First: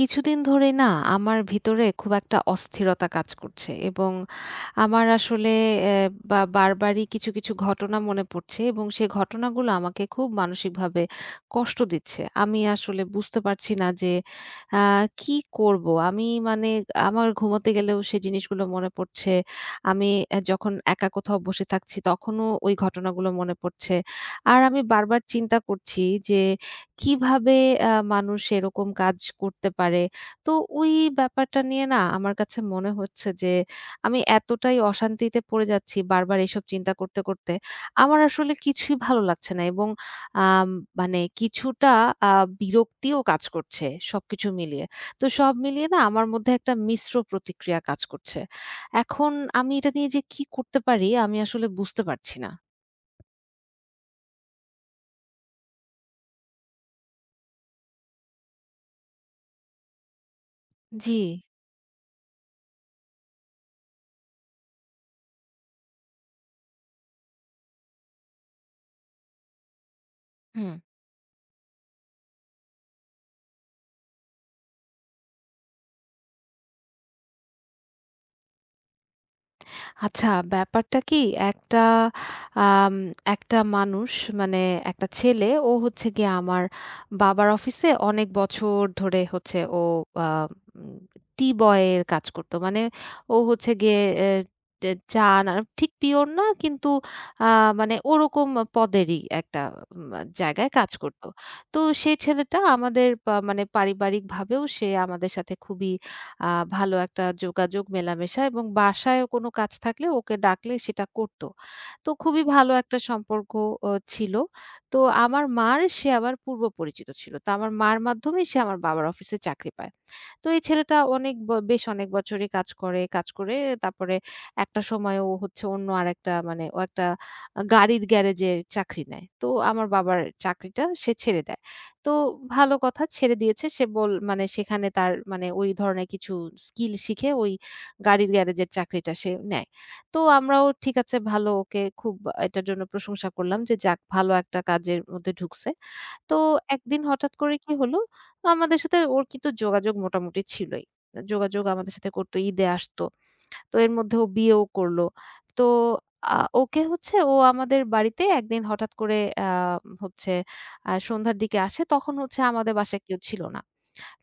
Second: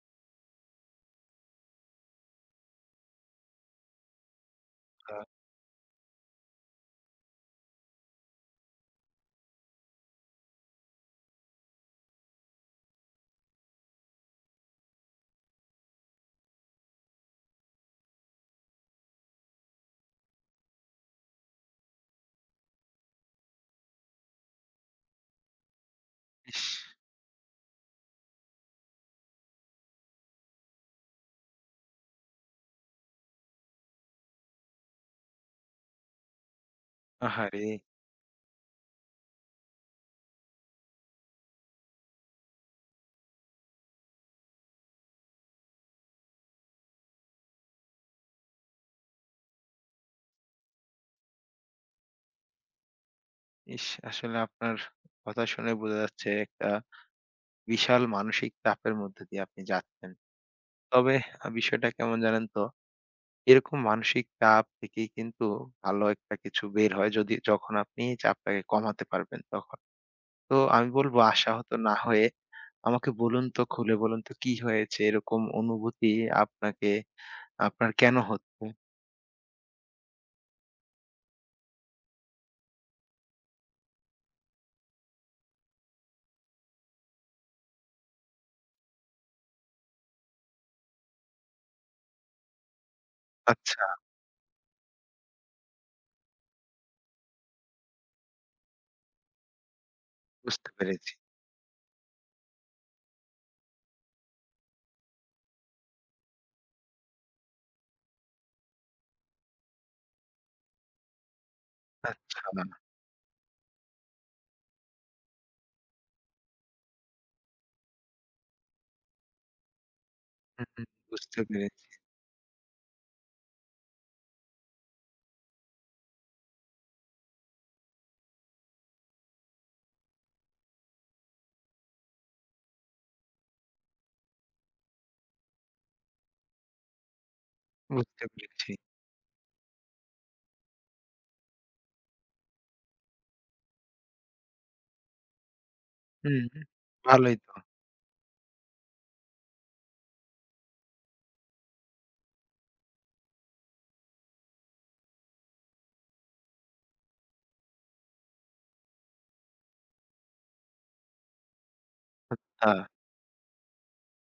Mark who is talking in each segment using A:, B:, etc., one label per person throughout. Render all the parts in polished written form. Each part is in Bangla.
A: কিছুদিন ধরে না আমার ভিতরে খুব একটা অস্থিরতা কাজ করছে। এবং আমার
B: আ
A: আসলে বা বারবারই কিছু কিছু ঘটনা মনে পড়ছে, এবং সেই ঘটনাগুলো আমাকে খুব মানসিকভাবে কষ্ট দিচ্ছে। আমি আসলে বুঝতে পারছি না যে কি করব। আমি মানে আমার ঘুমোতে গেলেও সেই জিনিসগুলো মনে পড়ছে। আমি যখন একা কোথাও বসে থাকছি তখনও ওই ঘটনাগুলো মনে পড়ছে। আর আমি বারবার চিন্তা করছি যে
B: ইস!
A: কিভাবে মানুষ এরকম কাজ করতে পারে? তো ওই ব্যাপারটা নিয়ে না আমার কাছে মনে হচ্ছে যে আমি এতটাই অশান্তিতে পড়ে যাচ্ছি বারবার এসব চিন্তা করতে, করতে।
B: আহারে!
A: আমার আসলে কিছুই ভালো লাগছে না, এবং আম মানে কিছুটা আ বিরক্তিও কাজ করছে সবকিছু মিলিয়ে। তো সব মিলিয়ে না আমার মধ্যে একটা মিশ্র প্রতিক্রিয়া কাজ করছে। এখন আমি এটা নিয়ে যে কি করতে পারি আমি আসলে বুঝতে পারছি না।
B: ইস! আসলে আপনার কথা শুনে বোঝা যাচ্ছে একটা বিশাল মানসিক চাপের মধ্যে দিয়ে আপনি যাচ্ছেন।
A: জি,
B: তবে বিষয়টা কেমন জানেন তো? এরকম মানসিক চাপ থেকেই কিন্তু ভালো একটা কিছু বের হয় যদি যখন আপনি এই চাপটাকে কমাতে পারবেন তখন। তো
A: হুম।
B: আমি বলব আশাহত না হয়ে আমাকে বলুন তো, খুলে বলুন তো কি হয়েছে? এরকম অনুভূতি আপনাকে আপনার কেন হচ্ছে?
A: আচ্ছা, ব্যাপারটা কি একটা আম একটা মানুষ মানে একটা ছেলে ও হচ্ছে গিয়ে আমার বাবার অফিসে অনেক বছর ধরে হচ্ছে ও আ উম টি বয় এর কাজ করতো। মানে ও হচ্ছে
B: আচ্ছা,
A: গিয়ে এ টে চা না ঠিক পিওর না, কিন্তু আ মানে ওরকম পদেরই একটা উম
B: বুঝতে
A: জায়গায় কাজ
B: পেরেছি।
A: করতো। তো সেই ছেলেটা আমাদের মানে পারিবারিকভাবেও সে আমাদের সাথে খুবই আ ভালো একটা যোগাযোগ মেলামেশা, এবং বাসায়ও কোনো কাজ থাকলে ওকে ডাকলে সেটা করত। তো
B: আচ্ছা,
A: খুবই ভালো একটা সম্পর্ক ছিল। তো আমার মার সে আবার পূর্ব পরিচিত ছিল। তো আমার মার মাধ্যমেই সে আমার বাবার অফিসে চাকরি পায়। তো এই
B: হুম,
A: ছেলেটা অনেক
B: বুঝতে
A: বেশ
B: পেরেছি,
A: অনেক বছরই কাজ করে। তারপরে একটা সময় ও হচ্ছে অন্য আরেকটা মানে ও একটা গাড়ির গ্যারেজে চাকরি নেয়। তো আমার বাবার চাকরিটা সে ছেড়ে দেয়। তো ভালো কথা ছেড়ে দিয়েছে। সে বল মানে সেখানে তার মানে ওই ধরনের কিছু স্কিল শিখে ওই
B: বুঝতে
A: গাড়ির গ্যারেজের
B: পেরেছি।
A: চাকরিটা সে নেয়। তো আমরাও ঠিক আছে ভালো, ওকে খুব এটার জন্য প্রশংসা করলাম যে যাক ভালো একটা কাজের মধ্যে ঢুকছে। তো
B: হুম,
A: একদিন হঠাৎ
B: ভালোই তো।
A: করে কি হলো, আমাদের সাথে ওর কিন্তু যোগাযোগ মোটামুটি ছিলই। যোগাযোগ আমাদের সাথে করত, ঈদে আসতো। তো এর মধ্যে ও বিয়েও করল। তো ওকে হচ্ছে ও আমাদের বাড়িতে একদিন হঠাৎ করে আ হচ্ছে সন্ধ্যার দিকে আসে। তখন হচ্ছে
B: আচ্ছা,
A: আমাদের বাসায় কেউ ছিল না।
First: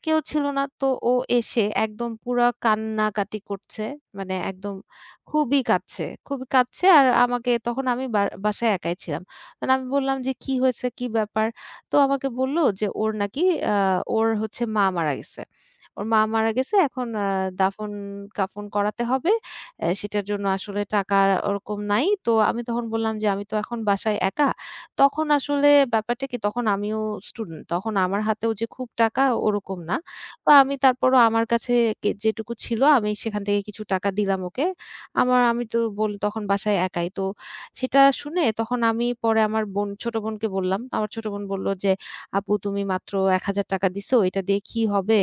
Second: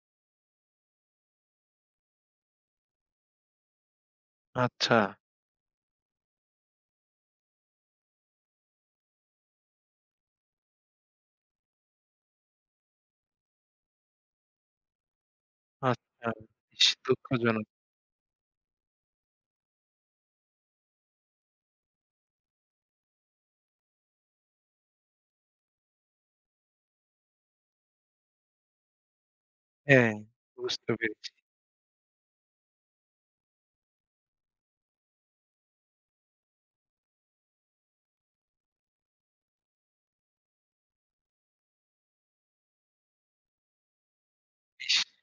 A: কেউ ছিল না। তো ও এসে একদম পুরা কান্নাকাটি করছে। মানে একদম
B: আচ্ছা,
A: খুবই কাঁদছে, খুবই কাঁদছে। আর আমাকে তখন আমি বাসায় একাই ছিলাম। তখন আমি বললাম যে, "কি হয়েছে? কি ব্যাপার?" তো আমাকে বলল যে, ওর নাকি আ ওর হচ্ছে মা মারা গেছে। ওর মা
B: আচ্ছা।
A: মারা গেছে।
B: ইস!
A: এখন
B: দুঃখজনক।
A: দাফন-কাফন করাতে হবে। সেটার জন্য আসলে টাকা ওরকম নাই। তো আমি তখন বললাম যে, "আমি তো এখন বাসায় একা।" তখন আসলে ব্যাপারটা কি তখন আমিও স্টুডেন্ট। তখন আমার হাতেও যে খুব টাকা ওরকম না।
B: হ্যাঁ,
A: তো আমি
B: বুঝতে
A: তারপরও
B: পেরেছি।
A: আমার কাছে কে যেটুকু ছিল আমি সেখান থেকে কিছু টাকা দিলাম ওকে। আমার আমি তো তখন বাসায় একাই। তো সেটা শুনে তখন আমি পরে আমার ছোট বোনকে বললাম। আমার ছোট বোন বলল যে, "আপু তুমি মাত্র ৳১,০০০ দিছো। এটা দিয়ে কি
B: ইস!
A: হবে?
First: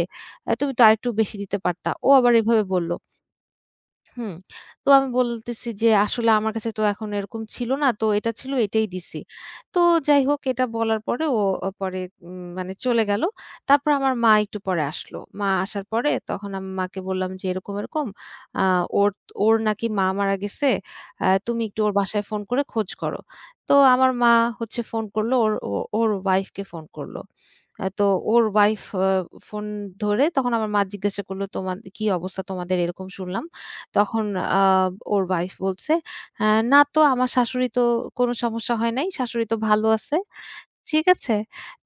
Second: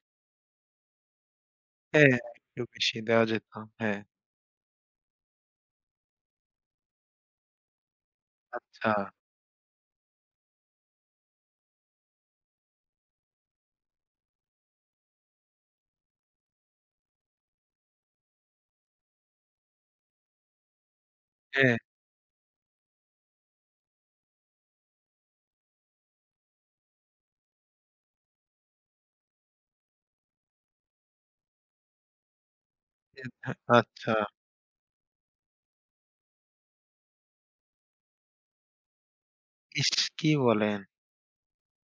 A: তুমি তো আরেকটু বেশি দিতে পারতা।" ও
B: হ্যাঁ,
A: আবার
B: একটু
A: এভাবে বলল।
B: বেশি দেওয়া যেত। হ্যাঁ,
A: হুম। তো আমি বলতেছি যে, "আসলে আমার কাছে তো এখন এরকম ছিল না। তো এটা ছিল, এটাই
B: আচ্ছা।
A: দিছি।" তো যাই হোক এটা বলার পরে ও পরে মানে চলে গেল। তারপর আমার মা একটু পরে আসলো। মা আসার পরে তখন আমি মাকে বললাম যে, "এরকম, এরকম আ ওর ওর নাকি মা মারা গেছে। তুমি
B: হ্যাঁ,
A: একটু ওর বাসায় ফোন করে খোঁজ করো।" তো আমার মা হচ্ছে ফোন করলো, ওর ওর ওয়াইফকে ফোন করলো। তো ওর ওয়াইফ ফোন ধরে তখন আমার মা জিজ্ঞাসা করল, "তোমাদে কি অবস্থা তোমাদের?" এরকম
B: এ-
A: শুনলাম।
B: আচ্ছা।
A: তখন আ ওর ওয়াইফ বলছে, "হ্যাঁ, না তো আমার শাশুড়ি তো কোনো সমস্যা হয় নাই। শাশুড়ি তো ভালো
B: ইস!
A: আছে।"
B: কি বলেন?
A: ঠিক আছে?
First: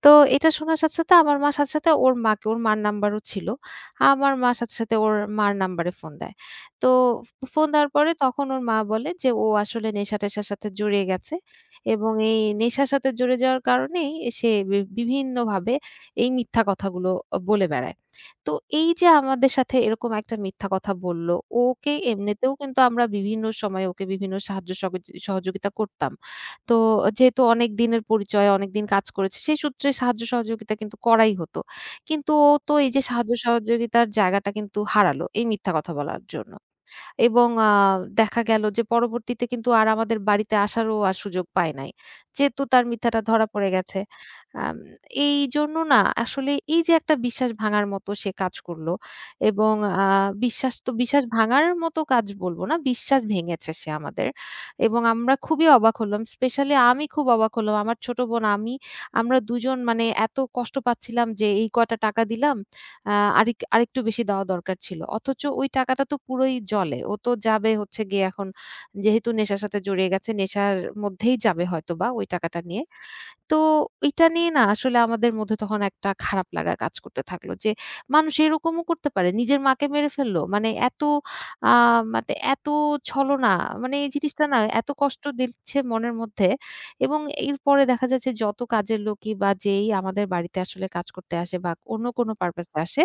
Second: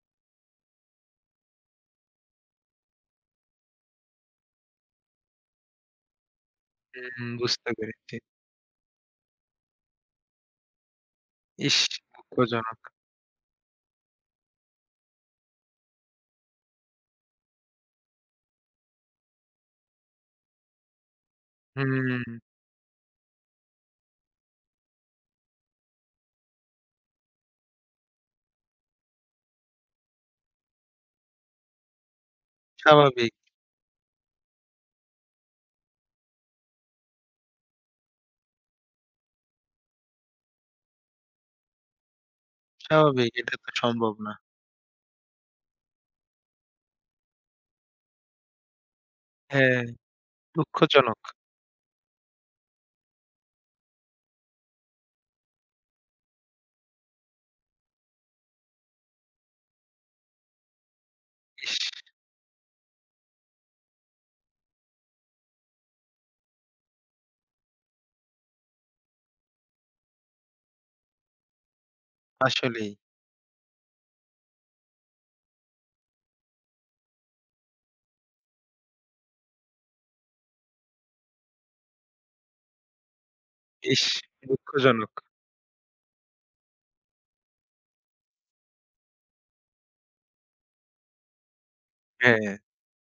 A: তো এটা শোনার সাথে, সাথে আমার মা সাথে, সাথে ওর মাকে ওর মার নাম্বারও ছিল। আমার মা সাথে, সাথে ওর মার নাম্বারে ফোন দেয়। তো
B: হুম,
A: ফোন
B: বুঝতে
A: দেওয়ার পরে
B: পেরেছি।
A: তখন ওর মা বলে যে, "ও আসলে নেশা-টেশার সাথে জড়িয়ে গেছে,
B: ইস!
A: এবং এই
B: দুঃখজনক।
A: নেশার সাথে জড়িয়ে যাওয়ার কারণেই সে বিভিন্নভাবে এই মিথ্যা কথাগুলো বলে বেড়ায়।" তো এই যে আমাদের সাথে এরকম একটা মিথ্যা কথা বলল, ওকে
B: হুম,
A: এমনিতেও কিন্তু আমরা বিভিন্ন সময়ে ওকে বিভিন্ন সাহায্য সহযোগিতা করতাম। তো যেহেতু অনেক দিনের পরিচয়, অনেকদিন কাজ করেছে, সেই সূত্রে সাহায্য সহযোগিতা কিন্তু করাই হতো। কিন্তু ও তো এই যে সাহায্য
B: স্বাভাবিক,
A: সহযোগিতার জায়গাটা কিন্তু হারালো, এই মিথ্যা কথা বলার জন্য। এবং দেখা গেল যে পরবর্তীতে কিন্তু আর আমাদের বাড়িতে আসারও আর সুযোগ পায় নাই। যেহেতু তার মিথ্যাটা
B: স্বাভাবিক।
A: ধরা
B: এটা
A: পড়ে
B: তো
A: গেছে।
B: সম্ভব না।
A: আম এইজন্য না আসলে এই যে একটা বিশ্বাস ভাঙার মতো সে কাজ করল, এবং
B: হ্যাঁ,
A: আ বিশ্বাস তো
B: দুঃখজনক।
A: বিশ্বাস ভাঙার মতো কাজ বলব না, বিশ্বাস ভেঙেছে সে আমাদের। এবং আমরা খুবই অবাক হলাম। স্পেশালি আমি খুব অবাক হলাম। আমার ছোট বোন, আমি, আমরা দুজন মানে এত কষ্ট পাচ্ছিলাম যে এই
B: ইস!
A: কয়টা টাকা দিলাম, আ আরেকটু বেশি দেওয়া দরকার ছিল। অথচ ওই টাকাটা তো পুরোই জলে। ও তো যাবে হচ্ছে গিয়ে এখন যেহেতু নেশার সাথে জড়িয়ে গেছে, নেশার মধ্যেই যাবে হয়তোবা ওই টাকাটা নিয়ে।
B: আসলেই।
A: তো এটা নিয়ে না আসলে আমাদের মধ্যে তখন একটা খারাপ লাগা কাজ করতে থাকলো যে মানুষ এরকমও করতে পারে। নিজের মাকে মেরে ফেললো। মানে এত আ মানে এত ছলনা মানে
B: ইস!
A: এই জিনিসটা না এত
B: দুঃখজনক।
A: কষ্ট দিচ্ছে মনের মধ্যে। এবং এরপরে দেখা যাচ্ছে যত কাজের লোকই বা যেই আমাদের বাড়িতে আসলে কাজ করতে আসে বা অন্য কোনো
B: হ্যাঁ,
A: পারপাস এ আসে,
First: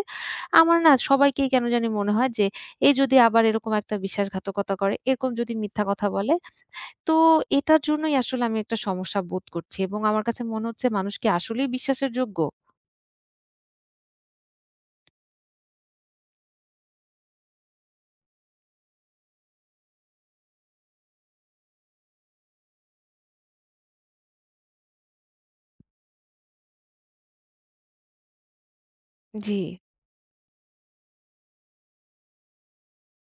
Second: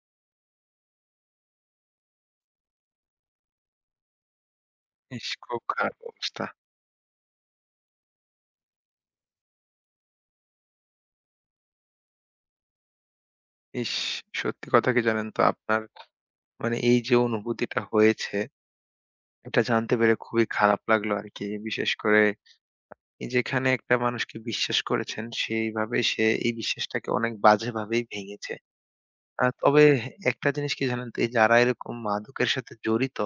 A: আমার না সবাইকেই কেন জানি মনে হয় যে এ যদি আবার এরকম একটা বিশ্বাসঘাতকতা করে,
B: ইস!
A: এরকম যদি
B: খুব
A: মিথ্যা
B: খারাপ
A: কথা বলে।
B: অবস্থা।
A: তো এটার জন্যই আসলে আমি একটা সমস্যা বোধ করছি, এবং আমার কাছে মনে হচ্ছে মানুষ কি আসলেই বিশ্বাসের যোগ্য?
B: ইস! সত্যি কথা কি জানেন তো আপনার মানে এই যে অনুভূতিটা হয়েছে, এটা জানতে পেরে খুবই খারাপ লাগলো আরকি। বিশেষ করে এই যেখানে একটা মানুষকে বিশ্বাস করেছেন, সেইভাবে সে এই বিশ্বাসটাকে অনেক বাজেভাবেই ভেঙেছে।
A: জি।
B: তবে একটা জিনিস কি জানেন তো? এই যারা এরকম মাদকের সাথে জড়িত,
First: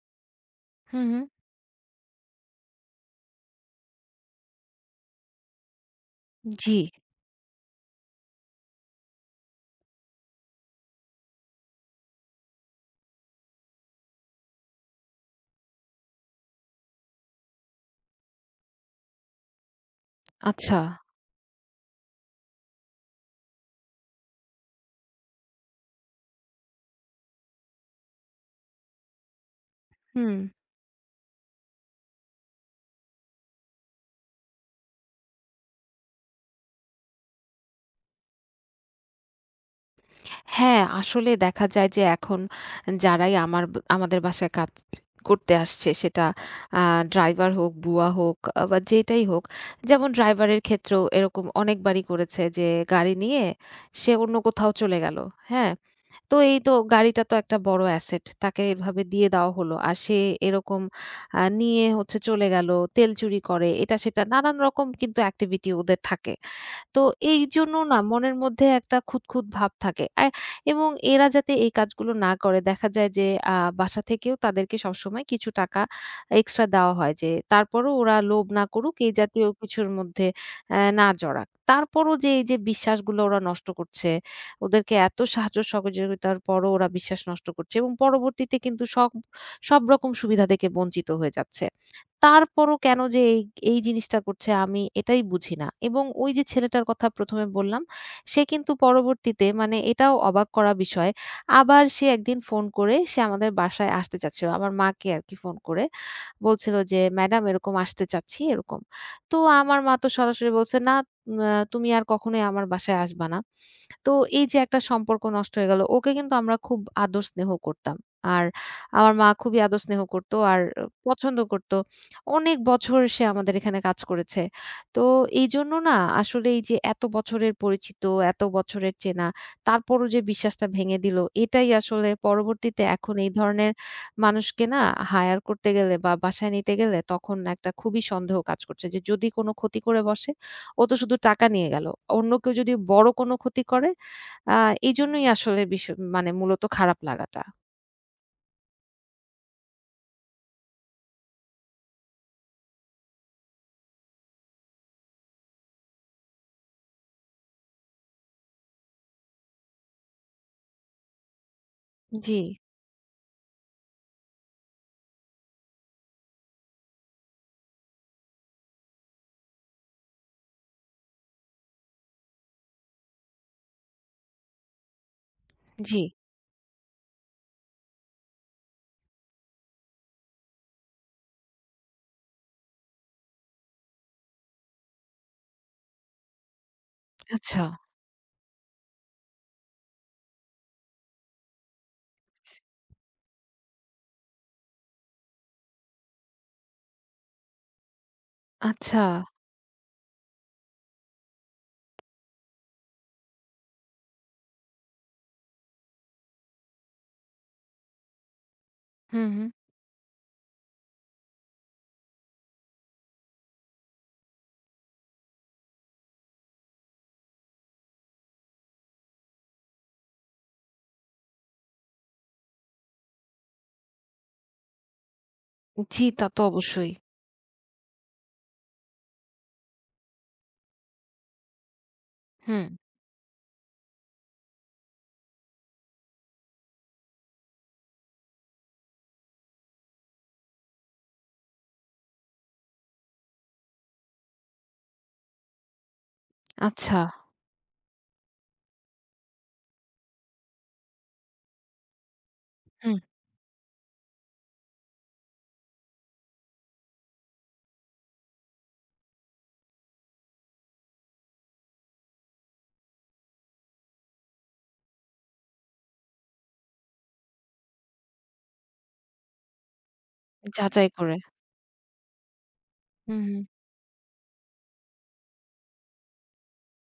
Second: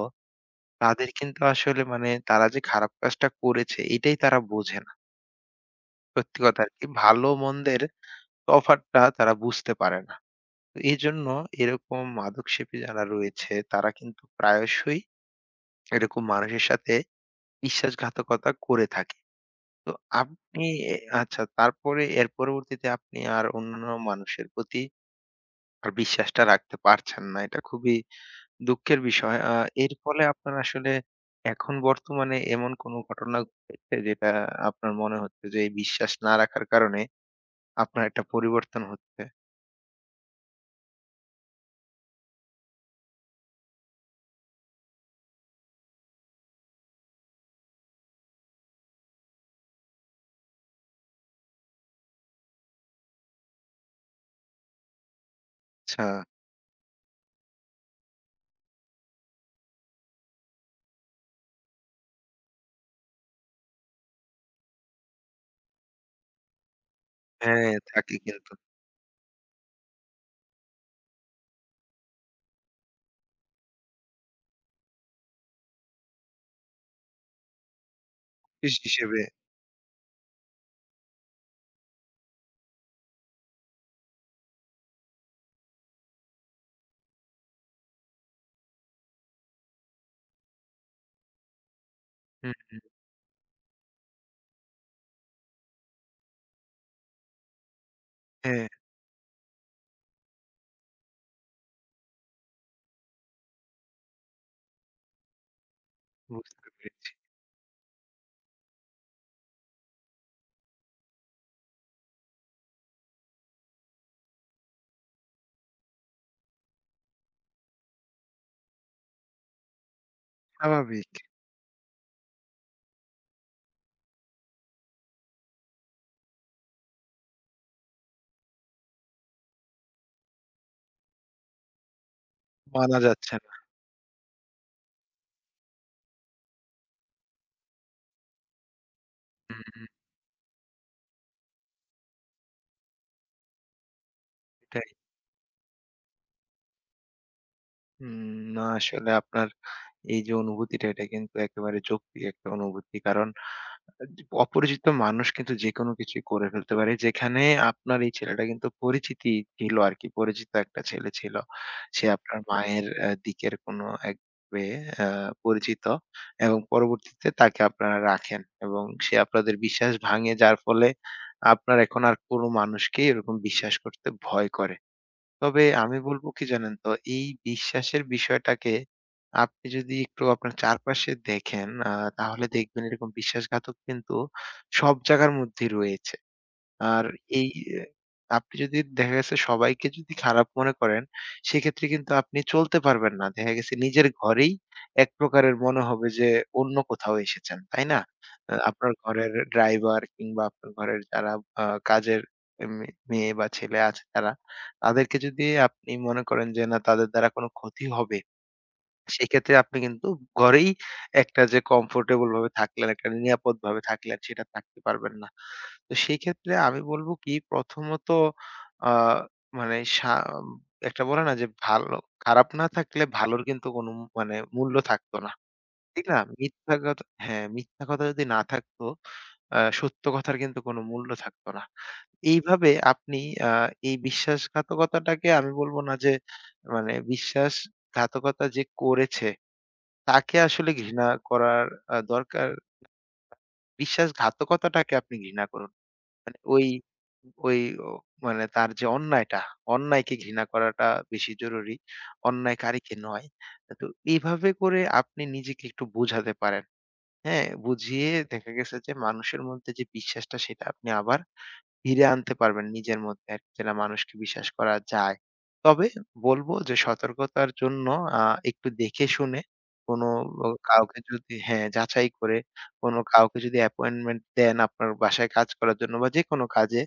A: হু,
B: তাদের
A: হু।
B: কিন্তু আসলে মানে তারা যে খারাপ কাজটা করেছে, এটাই তারা বোঝে না। সত্যি কথা
A: জি,
B: আরকি। ভালো মন্দের তফাৎটা তারা বুঝতে পারে না। তো এজন্য এরকম মাদক সেবী যারা রয়েছে, তারা কিন্তু প্রায়শই এরকম মানুষের সাথে বিশ্বাসঘাতকতা করে থাকে। তো আপনি
A: আচ্ছা।
B: এ আচ্ছা তারপরে এর পরবর্তীতে আপনি আর অন্যান্য মানুষের প্রতি আর বিশ্বাসটা রাখতে পারছেন না। এটা খুবই দুঃখের বিষয়। এর ফলে
A: হুম।
B: আপনার আসলে এখন বর্তমানে এমন কোনো ঘটনা ঘটেছে যেটা আপনার মনে হচ্ছে যে এই বিশ্বাস না রাখার কারণে আপনার একটা পরিবর্তন হচ্ছে?
A: হ্যাঁ, আসলে দেখা যায় যে এখন যারাই আমার আমাদের বাসায় কাজ করতে আসছে সেটা আ ড্রাইভার হোক, বুয়া হোক, বা যেটাই হোক। যেমন ড্রাইভারের ক্ষেত্রেও এরকম অনেকবারই করেছে যে গাড়ি নিয়ে সে অন্য কোথাও চলে গেল। হ্যাঁ?
B: আচ্ছা।
A: তো এই তো গাড়িটা তো একটা বড় অ্যাসেট। তাকে এভাবে দিয়ে দেওয়া হলো। আর সে এরকম নিয়ে হচ্ছে চলে গেল, তেল চুরি করে, এটা সেটা নানান রকম কিন্তু activity ওদের থাকে। তো
B: হ্যাঁ,
A: এইজন্য না
B: থাকে
A: মনের
B: কিন্তু।
A: মধ্যে একটা খুঁতখুঁত ভাব থাকে। এবং এরা যাতে এই কাজগুলো না করে দেখা যায় যে আ বাসা থেকেও তাদেরকে সবসময় কিছু টাকা এক্সট্রা দেওয়া হয়, যে তারপরও ওরা লোভ না
B: বিশ
A: করুক এই
B: হিসেবে।
A: জাতীয় কিছুর মধ্যে না জড়াক। তারপরও যে এই যে বিশ্বাসগুলো ওরা নষ্ট করছে, ওদেরকে এত সাহায্য সহযোগিতার পরও ওরা বিশ্বাস নষ্ট করছে, এবং পরবর্তীতে কিন্তু সব সব রকম সুবিধা থেকে বঞ্চিত হয়ে যাচ্ছে।
B: হুম,
A: তারপরও
B: হুম।
A: কেন যে এই, এই জিনিসটা করছে আমি এটাই বুঝি না। এবং ওই যে ছেলেটার কথা ১ম এ বললাম, সে
B: হ্যাঁ,
A: কিন্তু পরবর্তীতে মানে এটাও অবাক করা বিষয়। আবার সে একদিন ফোন করে সে আমাদের বাসায় আসতে চাচ্ছিল। আমার মাকে আরকি ফোন করে
B: বুঝতে
A: বলছিল যে,
B: পেরেছি।
A: "ম্যাডাম এরকম আসতে চাচ্ছি," এরকম। তো আমার মা তো সরাসরি বলছে, "না, তুমি আর কখনোই আমার বাসায় আসবা না।" তো এই যে একটা সম্পর্ক নষ্ট হয়ে গেল। ওকে কিন্তু আমরা খুব আদর স্নেহ করতাম। আর আমার মা খুবই আদর স্নেহ করত আর
B: স্বাভাবিক।
A: পছন্দ করত। অনেক বছর সে আমাদের এখানে কাজ করেছে। তো এইজন্য না আসলে এই যে এত বছরের পরিচিত, এত বছরের চেনা, তারপরও যে বিশ্বাসটা ভেঙে দিল, এটাই আসলে পরবর্তীতে
B: মানা
A: এখন এই
B: যাচ্ছে না।
A: ধরনের মানুষকে না হায়ার করতে গেলে বা বাসায় নিতে গেলে তখন একটা খুবই সন্দেহ কাজ করছে যে যদি কোনো
B: হুম,
A: ক্ষতি
B: হুম।
A: করে বসে। ও তো শুধু টাকা নিয়ে গেল। অন্য কেউ যদি বড় কোনো ক্ষতি করে। আ
B: এটা
A: এজন্যই আসলে মানে মূলত খারাপ লাগাটা।
B: উম না আসলে আপনার এই যে অনুভূতিটা এটা কিন্তু একেবারে যৌক্তিক একটা অনুভূতি। কারণ আ অপরিচিত মানুষ কিন্তু যেকোনো কিছুই করে ফেলতে পারে। যেখানে আপনার এই ছেলেটা কিন্তু পরিচিতি ছিল আরকি। পরিচিত একটা ছেলে ছিল। সে
A: জি,
B: আপনার মায়ের দিকের কোনো এক মেয়ে আ পরিচিত এবং পরবর্তীতে তাকে আপনারা রাখেন এবং সে আপনাদের বিশ্বাস ভাঙে যার ফলে আপনার এখন আর কোনো মানুষকেই এরকম বিশ্বাস করতে ভয় করে। তবে আমি
A: জি।
B: বলব কি জানেন তো? এই বিশ্বাসের বিষয়টাকে আপনি যদি একটু আপনার চারপাশে দেখেন তাহলে দেখবেন এরকম বিশ্বাসঘাতক কিন্তু সব জায়গার মধ্যেই রয়েছে। আর এই
A: আচ্ছা,
B: এ আপনি যদি দেখা গেছে সবাইকে যদি খারাপ মনে করেন, সেক্ষেত্রে কিন্তু আপনি চলতে পারবেন না। দেখা গেছে নিজের ঘরেই এক প্রকারের মনে হবে যে অন্য কোথাও এসেছেন, তাই না? আপনার
A: আচ্ছা।
B: ঘরের ড্রাইভার কিংবা আপনার ঘরের যারা কাজের মেয়ে বা ছেলে আছে তারা, তাদেরকে যদি আপনি মনে করেন যে না তাদের দ্বারা কোনো ক্ষতি হবে,
A: হুম, হুম।
B: সেক্ষেত্রে আপনি কিন্তু ঘরেই একটা যে কমফোর্টেবল ভাবে থাকলেন, একটা নিরাপদ ভাবে থাকলেন সেটা থাকতে পারবেন না। তো সেই ক্ষেত্রে আমি বলব কি প্রথমত আ মানে একটা বলে না যে ভালো খারাপ না থাকলে ভালোর কিন্তু কোনো মানে মূল্য থাকতো না। ঠিক
A: জি,
B: না?
A: তা তো
B: মিথ্যা
A: অবশ্যই।
B: কথা হ্যাঁ, মিথ্যা কথা যদি না থাকতো সত্য কথার কিন্তু কোনো মূল্য থাকতো না।
A: হুম,
B: এইভাবে আপনি আ এই বিশ্বাসঘাতকতাটাকে আমি বলব না যে মানে বিশ্বাসঘাতকতা যে করেছে তাকে আসলে ঘৃণা করার দরকার বিশ্বাসঘাতকতাটাকে আপনি ঘৃণা করুন। মানে ওই,
A: আচ্ছা।
B: ওই ও মানে তার যে অন্যায়টা, অন্যায়কে ঘৃণা করাটা বেশি জরুরি, অন্যায়কারীকে
A: হুম,
B: নয়। তো এইভাবে করে আপনি নিজেকে একটু বোঝাতে পারেন। হ্যাঁ? বুঝিয়ে দেখা গেছে যে মানুষের মধ্যে যে বিশ্বাসটা সেটা আপনি আবার ফিরে আনতে পারবেন নিজের মধ্যে আরকি যেটা মানুষকে বিশ্বাস করা যায়। তবে বলবো যে সতর্কতার জন্য আ একটু দেখে শুনে কোনো
A: যাচাই
B: কাউকে
A: করে।
B: যদি হ্যাঁ, যাচাই করে কোনো
A: হুম, হুম।
B: কাউকে যদি অ্যাপয়েন্টমেন্ট দেন আপনার বাসায় কাজ করার জন্য বা যেকোনো কাজে,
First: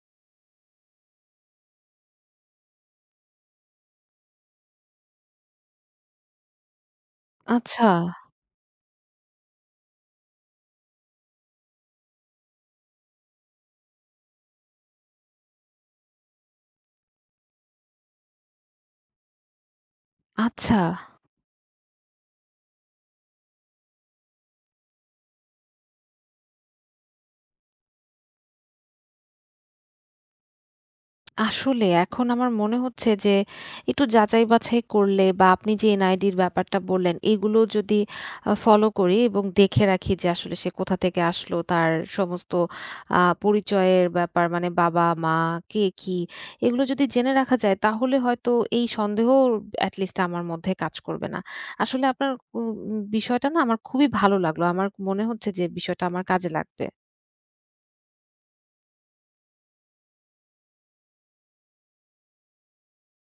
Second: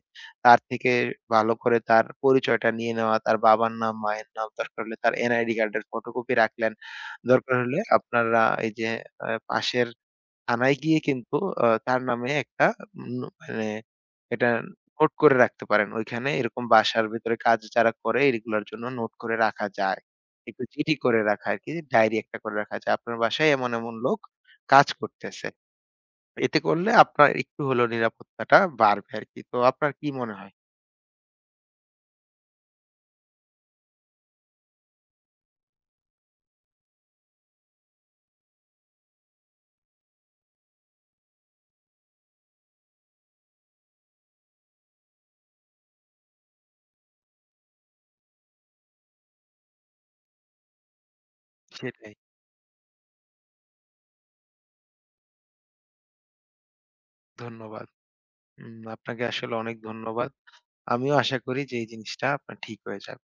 B: তার থেকে ভালো করে তার পরিচয়টা নিয়ে নেওয়া, তার বাবার নাম, মায়ের নাম, দরকার হলে তার এনআইডি কার্ডের ফটোকপি রাখলেন। দরকার হলে
A: আচ্ছা,
B: আপনারা এই যে পাশের থানায় গিয়ে কিন্তু তার নামে একটা মানে এটা নোট করে রাখতে পারেন। ওইখানে এরকম বাসার ভেতরে কাজ যারা করে এগুলার জন্য নোট করে রাখা যায়। একটু
A: আচ্ছা।
B: চিঠি করে রাখা আরকি, ডায়েরি একটা করে রাখা যে আপনার বাসায় এমন, এমন লোক কাজ করতেছে। এতে করলে আপনার একটু হলেও নিরাপত্তাটা বাড়বে আরকি। তো আপনার কি মনে হয়?
A: আসলে এখন আমার মনে হচ্ছে যে একটু যাচাই-বাছাই করলে, বা আপনি যে এনআইডির ব্যাপারটা বললেন, এগুলো যদি ফলো করি এবং দেখে রাখি যে আসলে সে কোথা থেকে আসলো, তার সমস্ত পরিচয়ের ব্যাপার মানে বাবা, মা, কে কি এগুলো যদি জেনে রাখা যায় তাহলে হয়তো এই সন্দেহ এট লিস্ট আমার মধ্যে কাজ করবে না। আসলে
B: সেটাই।
A: আপনার উ বিষয়টা না আমার খুবই ভালো লাগলো। আমার মনে হচ্ছে যে বিষয়টা আমার কাজে লাগবে।
B: ধন্যবাদ। আপনাকে আসলে অনেক ধন্যবাদ। আমিও আশা করি যে এই জিনিসটা আপনার ঠিক হয়ে যাবে।